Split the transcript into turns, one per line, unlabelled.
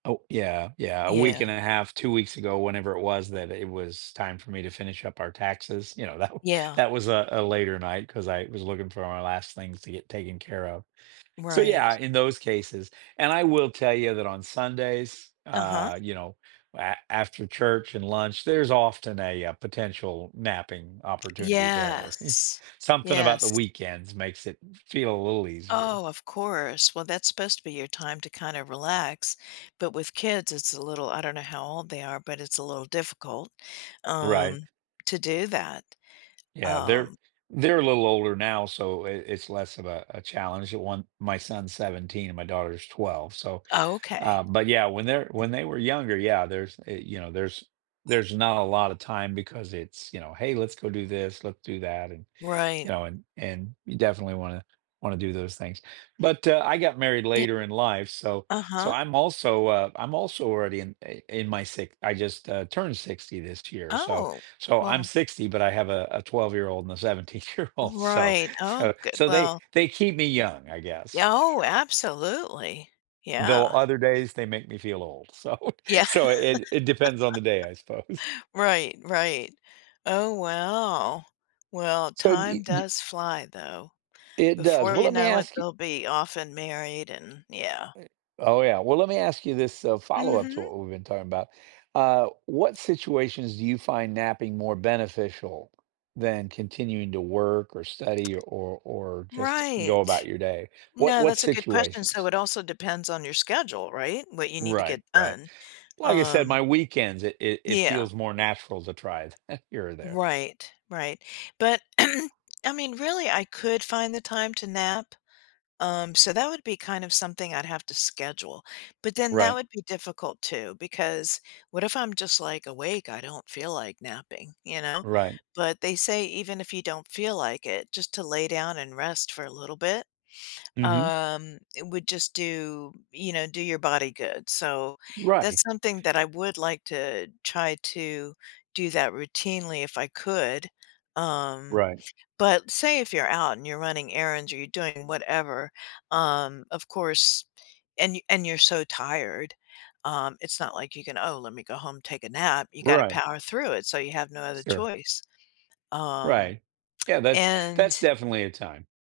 Oh, yeah, yeah, a week
Yeah.
and a half, 2 weeks ago, whenever it was that it was time for me to finish up our taxes, you know, that w
Yeah.
that was a a later night 'cause I was looking for my last things to get taken care of. So, yeah,
Right.
in those cases, and I will tell you that on Sundays,
Uh-huh.
uh, you know, a after church and lunch, there's often a, uh, potential napping opportunity there.
Yes.
Something about the
Yes.
weekends makes it f feel a little easier.
Oh, of course, well that's supposed to be your time to kinda relax, but with kids it's a little I don't know how old they are, but it's a little difficult,
Right.
um, to do that,
Yeah, they're
um
they're a little older now, so it it's less of a a challenge, I want my son's 17 and my daughter's 12, so,
Oh, okay.
uh but yeah, when they're when they were younger, yeah, there's, eh you know, there's there's not a lot of time because it's, you know, "Hey, let's go do this, let's do that," and you
Right.
know and and you definitely wanna wanna do those things, but, uh, I got married
E
later in life, so so
Uh-huh.
I'm also, uh I'm also already in, uh in my si I just, uh, turned 60 this year, so
Oh,
so I'm
well
60, but I have a a twelve-year-old and a seventeen-year-old, so
Right, oh,
so
g
so they,
well.
they keep me young, I guess.
Yeah, oh, absolutely.
Though
Yeah.
other days they make me feel old, so
Yeah.
so it it depends on the day, I suppose.
Right, right. Oh, wow. Well,
So do y
time
d d
does fly though.
It does,
Before
well,
you
let me
know it,
ask y
they'll be off and married and yeah.
Eh Oh yeah, well, let me ask you this, uh, follow-up to
Mhm.
what we've been talking about, uh, what situations do you find napping more beneficial than continuing to work or study or or just go about
Right.
your day? What
No,
what
that's a good question, so
situations?
it also depends on your schedule, right? What you need to
Right,
get
right.
done,
Like I said,
um
my weekends, it it it
Yeah.
feels more natural to try it here or there.
Right, right. But I mean, really, I could find the time to nap, um, so that would be kind of something I'd have to schedule, but then that
Right.
would be difficult too, because, what if I'm just like awake, I don't feel like napping, you know?
Right.
But they say even if you don't feel like it, just to lay down and rest for a little bit,
Mhm.
um, it would just do you know, do your body good, so
Right.
that's something that I would like to try to do that routinely if I could, um,
Right.
but say if you're out and you're running errands or you're doing whatever, um, of course, and and you're so tired, um, it's not like you can, "Oh, let me go home, take a nap," you gotta
Right.
power through it, so you have no other
Sure.
choice, um,
Right. Yeah, that's that's
and
definitely a time.